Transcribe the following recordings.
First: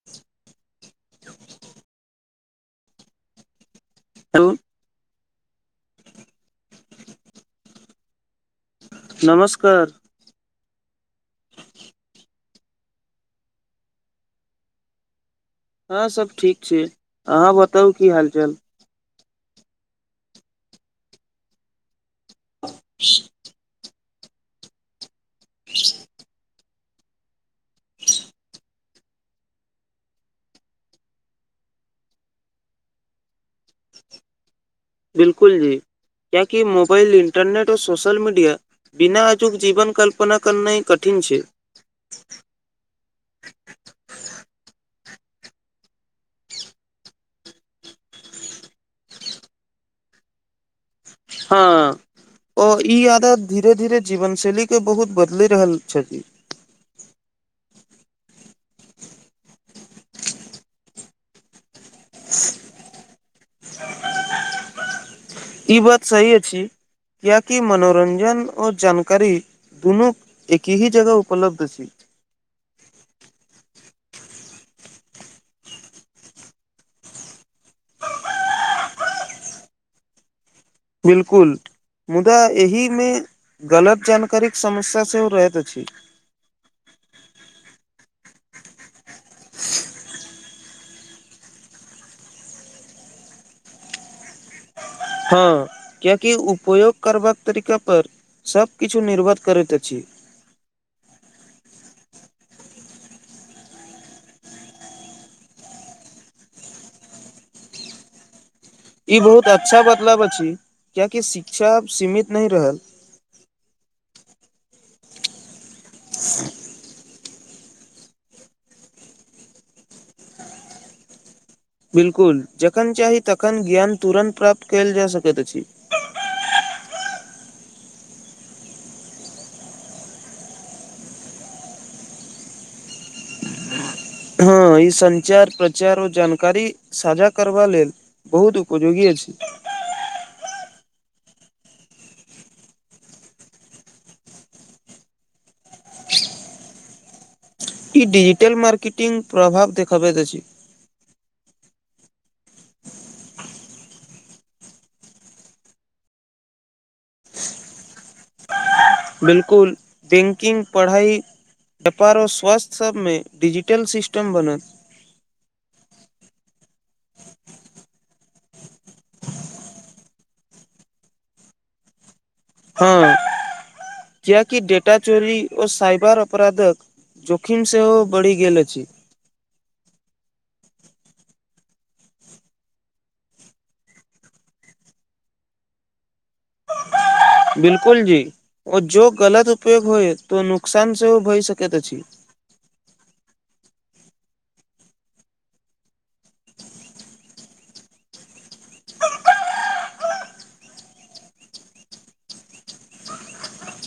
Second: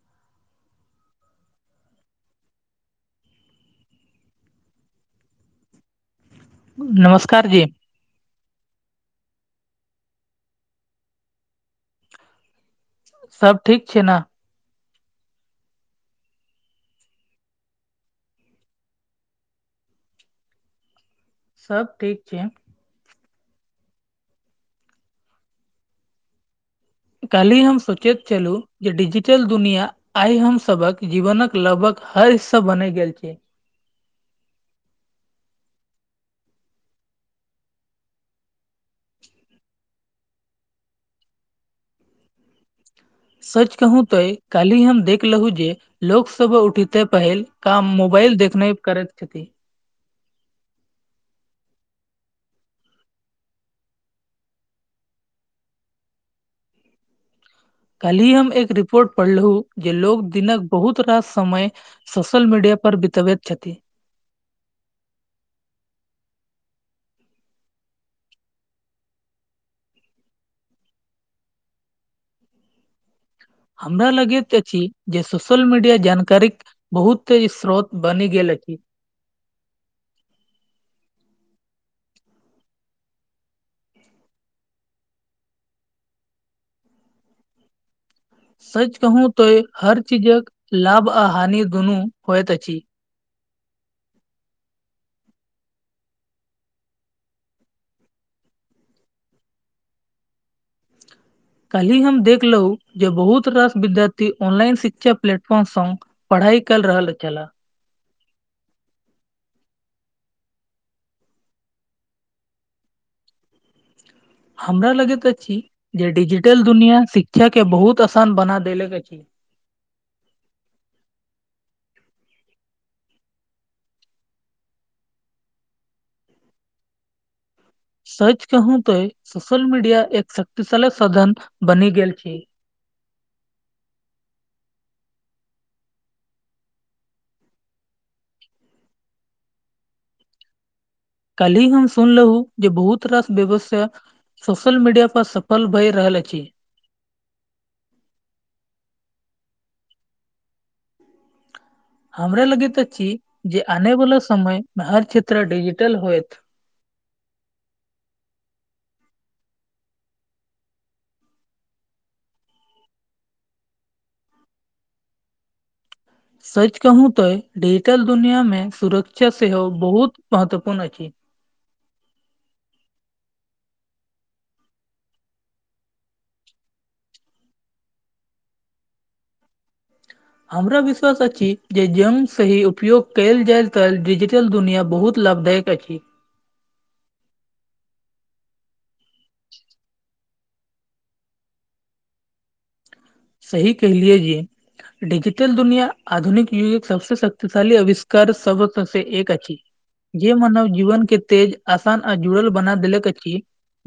[unintelligible] Hello नमस्कार जी नमस्कार सब ठीक छै ने हँ सब ठीक छै अहाँ बताउ की हाल चाल सब ठीक छै [unintelligible] काल्हि हम सोचैत छलहुँ जे डिजिटल दुनिया आइ हम सभक जीवनक लगभग हर हिस्सा बने गेल छी बिलकुल जी क्य कि मोबाइल इन्टरनेट आ सोशल मीडिया बिना अजूक जीवन कल्पना करनाय कठिन छै ह [inaudible] सच कहू तो काल्हि हम देखलहुँ जे लोकसभ उठिते पहिल काम मोबाइल देखने करै छथिन हँ ओ ई आदत धीरे धीरे जीवन शैली के बहुत बदलि रहल छथि। कल्ही हम एक रिपोर्ट पढ़लहुँ जे लोग दिनक बहुत रास समय सोशल मीडिया पर भितबैत छथि। ई बात सही अछि कियाकि मनोरञ्जन आऔर जानकारी दुनू एकही जगह उपलब्ध छैय। हमरा लगैत अछि जे सोशल मीडिया जानकारीक बहुते ई स्रोत बनि गेल अछि। बिल्कुल मुदा एहिमे गलत जानकारीक समस्या सेहो रहैत अछि। सच कहू तो हर चीजक लाभ आ हानि दुनू होइत अछि। हँ कियकि उपयोग करबाक तरीका पर सब किछु निर्भर करैत अछि। [inaudible] काल्हि हम देखलहु जे बहुत रास विद्यार्थी ऑनलाइन शिक्षा प्लेटफॉर्मसँ पढ़ाइ कल रहल छला। ई बहुत अच्छा बदलाब अछि कीआकि शिक्षाअब सीमित नही रहल। हमरा लगैत अछी जे डिजिटल दुनिया शिक्षा के बहुत आसान बना देेलक अछि। बिलकुल जखन चाही तखन ज्ञान तुरन्त प्राप्त कयल जा सकैत अछि। सच कहू तो सोशल मीडिया एक शक्तिशाली साधन बनी गेल खी। हँ ई संञचार प्रचार ओ जानकारी साझा करबा लेल बहुत उपयोगी अछी। काल्हिी हम सुनलहु जे बहुत रास व्यवसा सोशल मीडिया पर सफल भए रहल अछि। ई डजिटल मार्केटंग प्रभाव देखाबैत अछि। हमरा लगैत अछि जे आने वाला समय मे हर क्षेत्र डिजिटल होयत। बिलकुल तीनकिंग पढ़ाइ व्यापारो स्वास्थ्य सभमे डिजिटल सिस्टम बनत। सच कहू तऽ डिजिटल दुनियामे सुरक्षा सेहो बहुत महत्वपूर्ण अछि। हँ किया कि डेटा चोरी ओ साइबर अपराधक जोखीम सेहो बढ़ि गेल अछि। हमरा विश्वास अछि जे जम सही उपयोग कयल जाय त डिजिटल दुनिया बहुत लाभधायक अछि। बिलकुल जी ओ जो गलत उपयोग होएत तो नुकसान सेहो भय सकैत अछि। सही कहलियए जी। डीजिटल दुनिया आधुनिक युगके सबसे शक्तिशाली आविष्कार सबहक में से एक अछि। जे मानव जीवन के तेज आसान आ जुड़ल बना देलक अछि।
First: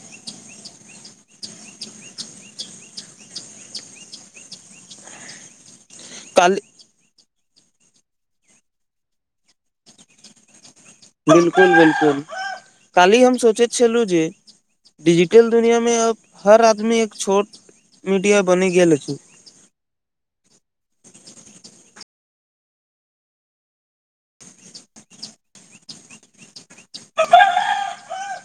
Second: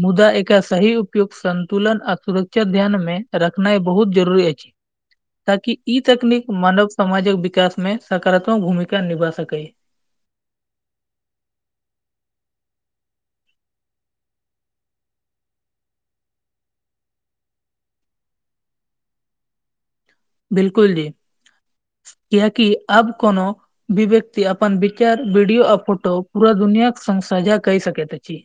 मुदा एकर सही उपयोग संन्तुलन आ सुरक्षा ध्यान मे रखनाइ बहुत जरूरी अछि। ताकि ई तकनीक काल मानव समाजक विकास में सकारात्मक भूमिका निभा सकै। बिलकुल बिलकुल कालहि हम सोचैत छलहुँ जे डिजिटल दुनिया में अब हर आदमी एक छोट मीडिया बनि गेल अछि। बिलकुल जी कियकि अब कोनो भी विव्यक्त अपन विचार वडियो आर फोटो पूरा दुनियाक संग साजा कहि सकैत अछि।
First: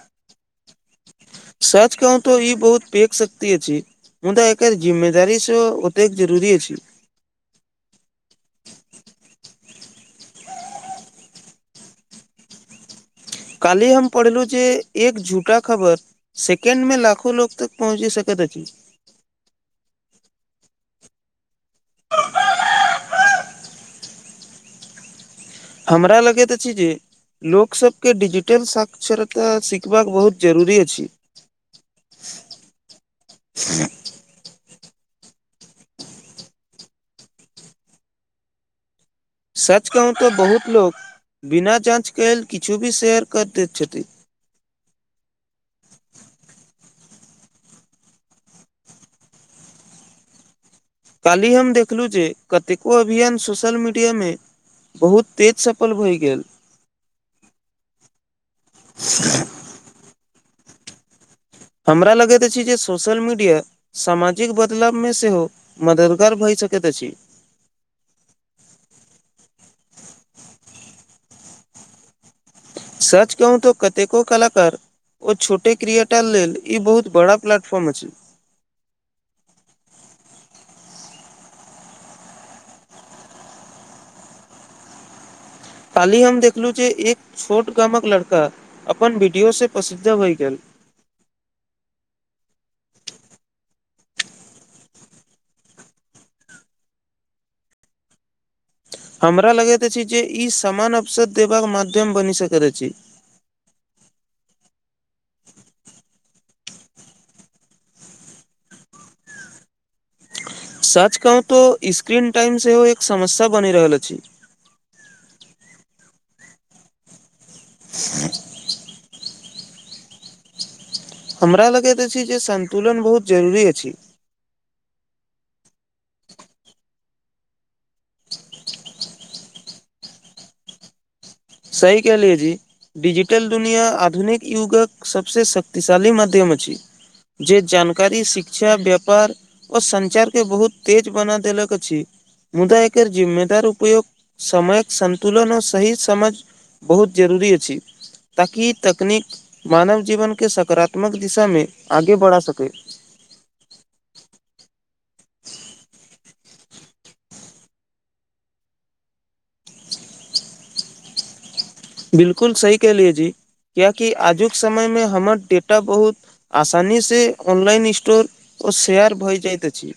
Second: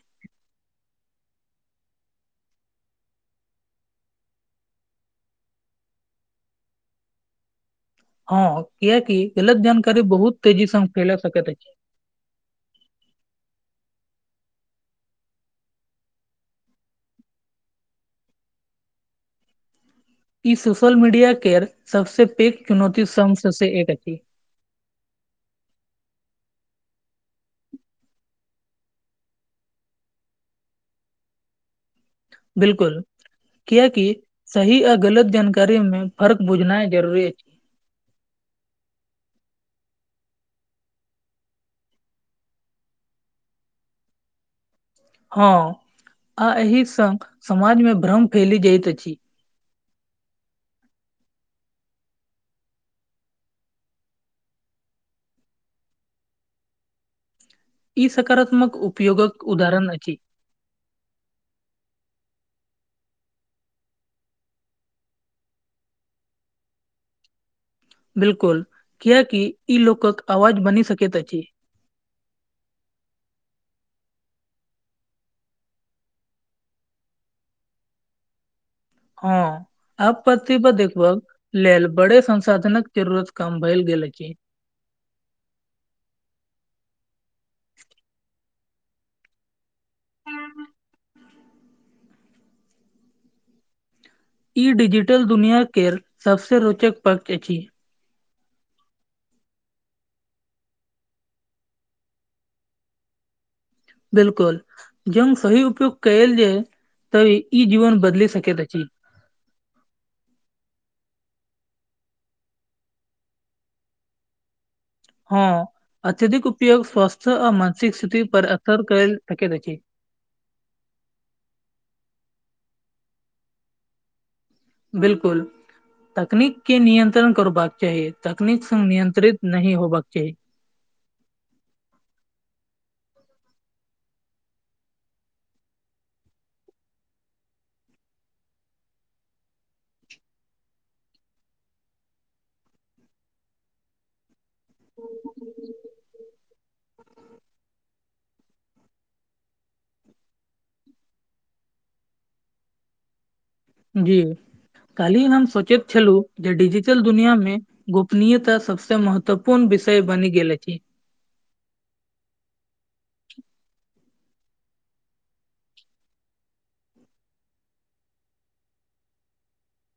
सच कहू तऽ ई बहुत पेक शक्ति अछि। मुदा एकर जिम्ममेदारी सेहो ओतेक जरुरी अछि। हँ कियाकि गलत जानकारी बहुत तेजी स फैल सकैत अछि। कालहि हम पढ़लु जे एक झूठा खबर सेकेंड में लाखो लोग तक पहुँची सकैत अछि। ई सोशल मीडिया केर सबसँ पैघ चुनौती शसँ एक अछि। हमरा लगैत अछि जे लोकसभके डिजिटल साक्षरता सिखबाक बहुत जरूरी अछि। बिलकुल किया की सही आ गलत जानकारी में फर्क बुझनाइ जरुररी अछि। सच कहू तऽ बहुत लोक बिना जाँचकेल किछु भी शेयर कर दैत छथि। हँ आ एहि संग समाज मे भ्रम फैली जाइत अछि। काल्हि हम देखलहुँ जे कतेको अभियान सोशल मीडियामे बहुत तेज सफल भए गेल। ई सकारात्मक उपयोगक उदाहरण अछि। हमरा लगैत अछि जे सोशल मीडिया सामाजिक बदलावमे सेहो मददगार भऽ सकैत अछि। बिलकुल कियकि ई लोकक आवाज बनि सकैत अछि। सच कहू तो कतेको कलाकार ओ छोटे क्रियटा लेल ई बहुत बड़ा प्लेटफॉर्म अछि। हँ आपत्ति पर देखब लेल बड़े संसाधनक जरूरत काम भेल गेल अछि। काली हम देखलु जे एक छोट गामक लड़का अपन वीडियो से प्रसिद्ध भये गेल। ई डिजिटल दुनिआ केर सभसँ रोचक पक्ष अछि। हमरा लगैत अछि जे ई समान वसर देबाक माध्यम बनि सकैत अछि। बिलकुल जंग सही उपयोग कयल जा तभी ई जीवन बदलि सकैत अछि। सच कहू तो स्क्रीन टाइम सेहो एक समस्या बनि रहल अछि। हँ अत्यधिक उपयोग स्वास्थ्य आ मानसिक स्थिति पर असर कर सकैत अछि। हमरा लगैत अछि जे संतुलन बहुत जरूरी अछि। बिलकुल तकनीक के नियंत्रण करबाक चाही तकनीक स नियंत्रित नही होबाक चाही। सहि कहलीयै जी। डिजिटल दुनिया आधुनिक युगक सभसँ शक्तिशाली माध्यम अछि। जे जानकारी शिक्षा व्यापार ओ संञ्चार के बहुत तेज बना देलक अछि। मुदा एकर जिम्मेदार उपयोग समयक सन्तुलनओ सही समझ बहुत जरूरी अछि। ताकि तकनीक मानव जीवनके सकारात्मक दिशामे आगे बढ़ा सकै। जी काली हम सोचैत छलहुँ जे डिजिटल दुनियामे गोपनीयता सबसे महत्वपूर्ण विषय बनि गेले अछि। बिलकुल सही कलियै जी कियाकि आजुक समय मे हमर डेटा बहुत आसानी से अनलइन स्टोर ओ शेयर भ जाइत अछि।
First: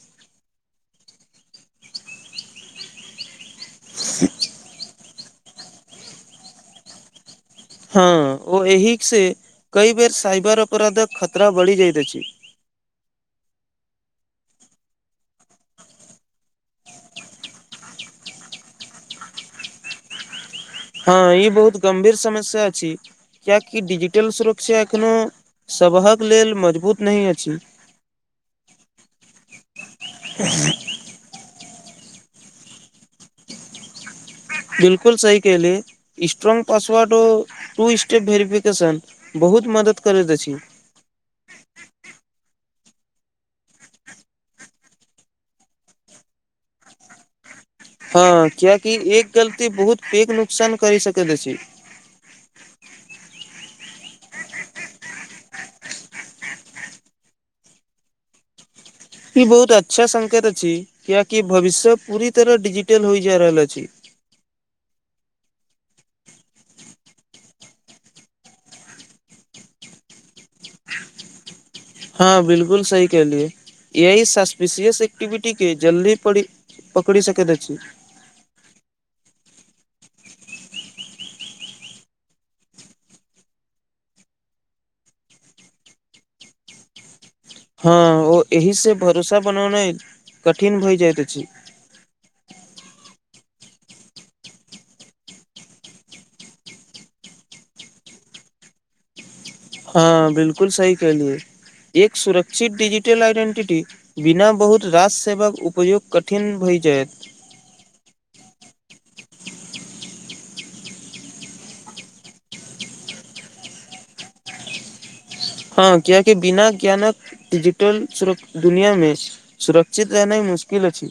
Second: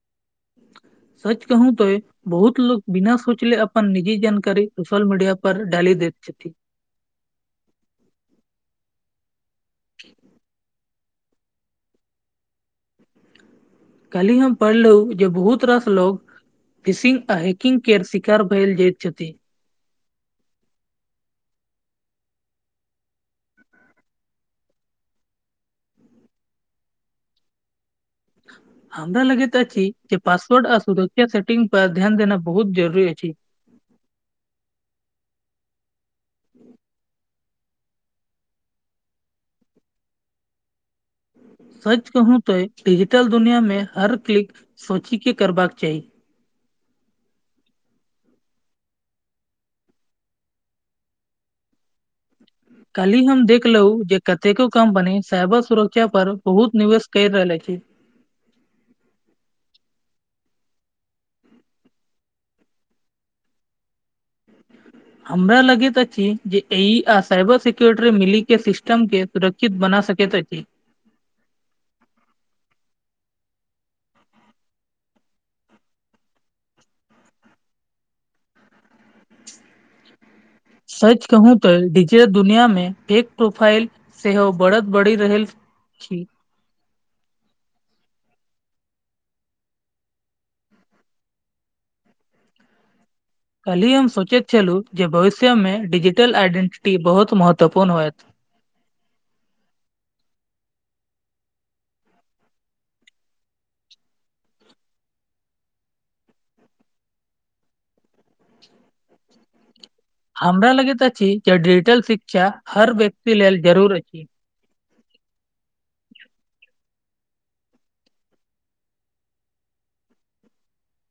सच कहू तो बहुत लोक बिना सोचले अपन निजी जानकारी सोशल मीडिया पर डाली दैत अछि। हँ ओ एहि से कई बेर सइबर अपराधक खतरा बढ़ि जाइत अछि। कायलही हम पढ़लहुँ जे बहुत रास लोग फिशिंग आ हैकिंग केर शिकार भेल जाइत छथि। हँ ई बहुत गंभीर समस्या अछि। कियाकि डिजिटल सुरक्षा एखनो सबहक लेल मजबूत नहि अछि। हमरा लगैत अछि जे पासवर्ड आ सू सेटंग पर ध्यान देना बहुत जरूरी अछि। बिलकुल सही कहलीयै स्ट्रोंग पासवर्ड ओ टू स्टेप भेरिफिकेशन बहुत मदद करैत अछि। सच कहू त डिजिटल दुनिया में हर क्लिक सोची के करबाक चाही। हँ कियाकि एक गलती बहुत पैघ नुकसान करी सकैत अछि। काल्हि हम देखलहु जे कतेको कंपनी साइबर सुरक्षा पर बहुत निवेश करि रहल अछि। ई बहुत अच्छा संकेत अछि कियाकि भविष्य पूरी तरह डिजिटल होइ जा रहल अछि। हमरा लगैत अछि जे एई आ साइबर सिक्यरिटी मिलीके सिस्टम के सुरक्षित बना सकैत अछि। हँ बिलकुल सही कहलियै यह सस्पिशियस एक्टिविटी के जल्दी पड़ी पकरी सकैत अछि। सच कहू तऽ डीजिटल दुनियामे फेक प्रोफाइल सेहो बढ़द बढ़ी रहल अछि। हँ ओ एहि से भरोसा बनौनाइ कठिन भए जाइत अछि। कल्हि हम सोचैत छलहुँ जे भविष्यमे डिजिटल आइडेंटिटी बहुत महत्वपूर्ण होयत। हँ बिलकुल सही कहलियए एक सुरक्षित डीजिटल आइडेंटिटी बिना बहुत राज सेवाक उपयोग कठिन भइ जायत। [inaudible] हमरा लगैत अछि जे डिजिटल शिक्षा हर व्यक्ति लेल जरूर अछि। हँ कियाक बिना ज्ञानक डिजिटल सुर दुनियामे सुरक्षित रहनाय मुश्किल अछि।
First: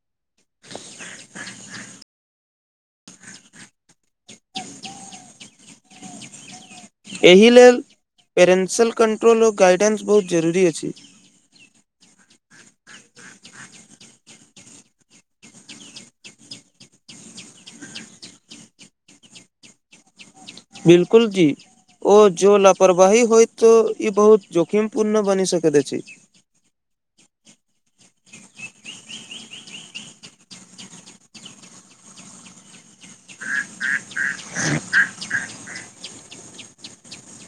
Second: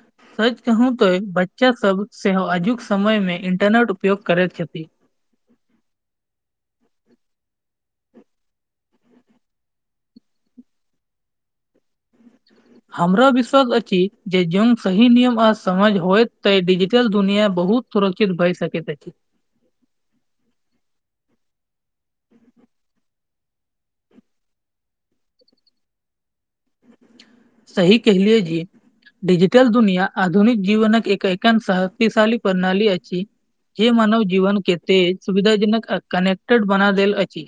[inaudible] सच कहू तो बच्चा सब सेहो अजुक समय मे इंटरनट उपयोग करैत छथि। एहि लेल पेरेन्ट्सल कंट्रोल आर गाइडेंस बहुत जरूरी अछि। हमरा विश्वास अछि जे जोन सही नियम आ समझ होइत त डिजिटल दुनिया बहुत सुरक्षित भइ सकैत अछि। बिलकुल जी ओ जो लापरवाही होयत ई बहुत जोखिम पूर्ण बनी सकैत अछि। सही कहिलियए जि। डिजिटल दुनिया आधुनिक जीवनक एक एकन शक्तिशाली प्रणाली अछि। जे मानव जीवन के तेज सुविधाजनक आ कनेक्टेड बना देल अछि।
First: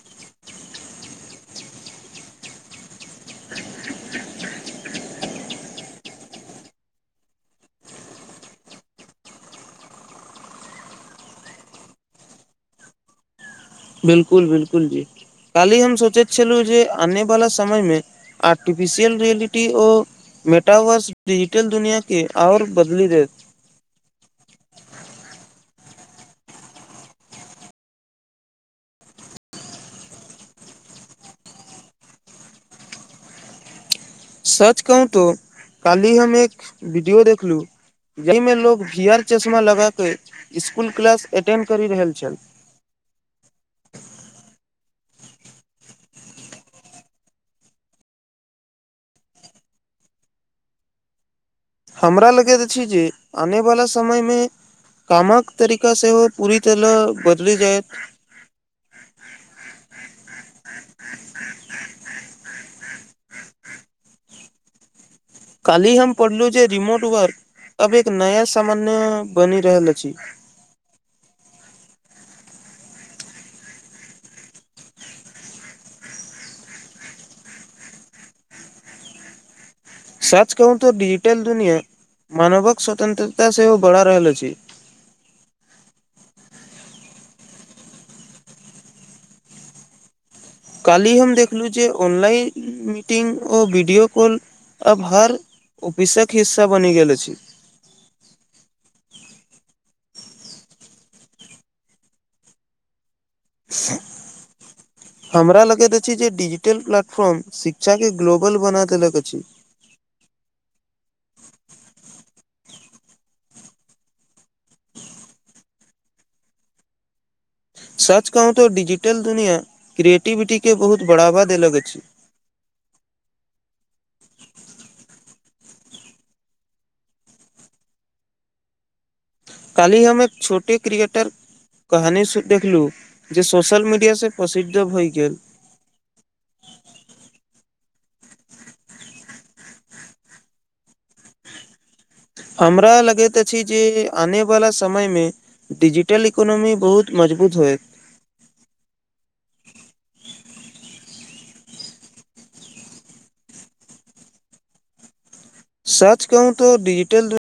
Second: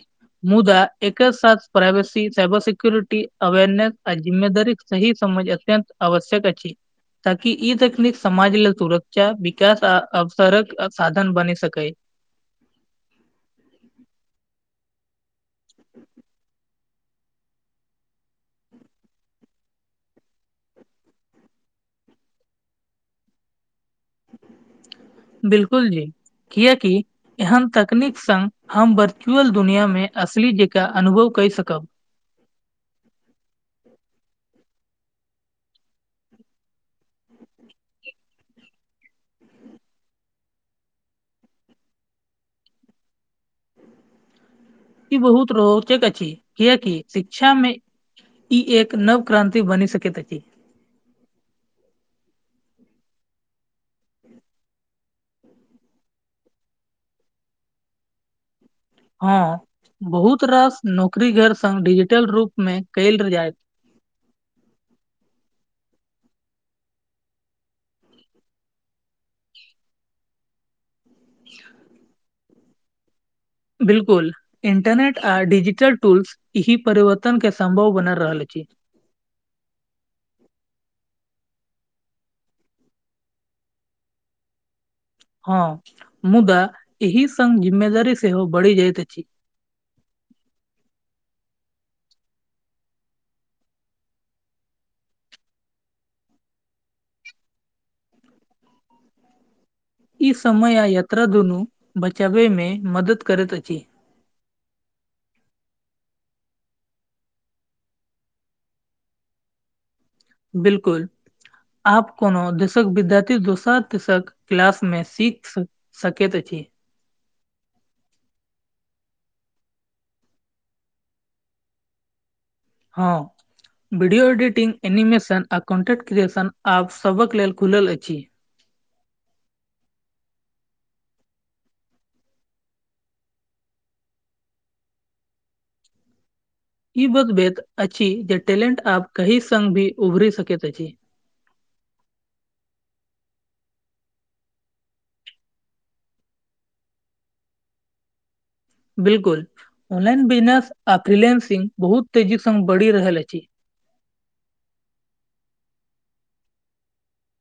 मुदा एके साथ प्राइवसी साइबर सिक्यरिटी अवरनेस आ जिम्मेदारीक सही समझ अत्यत आवश्यक अछि। ताकि ई तकनीक समाज लेल तुरक्षा विकास आ अवसरक अबसाधन बन स‌कै। बिलकुल बिलकुल जी कालहि हम सोचैत छलहुँ जे आने वाला समय मे आर्टिफिशियल रियलिटी ओ मेटावर्स डिजिटल दुनिया के आओर बदली देत। बिलकुल जी किया की एहन तकनीक सङ्ग हम वर्चुअल दुनिआँमे असली जेकाँ अनुभव कइ सकब। सच कहूं तो कालहि हम एक वीडियो देखलूं जाहिमे लोक जीयर चश्मा लगा कऽ इसकुल क्लास अटेंड करि रहल छल। ई बहुत रोचक अछि किएकि शिक्षामे ई एक नव क्रान्ति बनी सकैत अछी। हमरा लगैत अछि जे आनेवाला समयमे कामक तरिका सेओ पूरीतल बदले जायत हँ बहुत रास नौकरी गैर संग डिजिटल रूप मे कैल जायत। काली हम पढ़लहुँ जे रिमोट वर्क अब एक नया सामान्य बनी रहल अछी। [inaudible] बिलकुल इंटरनेट आ डिजिटल टूल्स ईही परिवर्तन के सम्भव बना रहल अछि। सच कहू तऽ डिजिटल दुनिया मानवक स्वतंत्रता सेहो बढ़ा रहल अछि। हँ मुदा एहि संग जिम्मेदारी सेहो बढ़ि जाइत अछि। कालहि हम देखलुं जे ऑनलाइन मीटिंग ओ वीडियो कॉल अब हर ऑफिसक हिस्सा बनि गेल अछि। ई समय आ यात्रा दुनू बचाबे में मदद करैत अछि [unintelligible] हमरा लगैत अछि जे डिजिटल प्लेटफॉर्म शिक्षा के ग्लोबल बना देलक अछि। बिलकुल आप कोनो देशक विद्यार्थी दोसरक तेसरक क्लास मे सीख सकेत अछी सच कहू तऽ डिजिटल दुनिया क्रिएटिविटी के बहुत बढ़ावा देलक अछि हँ वीडियो एडिटिंग एनिमेशन आ कन्टेन्ट क्रिएशन आब सभक लेल खुलल अछि कालीह हमे एक छोटे क्रियेटर कहानी स देखलु जे सोशल मीडिया से प्रसिद्ध भय गेल ई बात वेद अछि जे टैलेंट आब कहीं सग भी उभरी सकैत अछि हमरा लगैत अछि जे आने वाला समय मे डिजिटल इकोनोमी बहुत मजबूत होएत बिलकुल ऑनलाइन बिजनेस आ फ्रीलेंसिंग बहुत तेजी स बढ़ि रहल अछि सच कहू त डिजिटल दु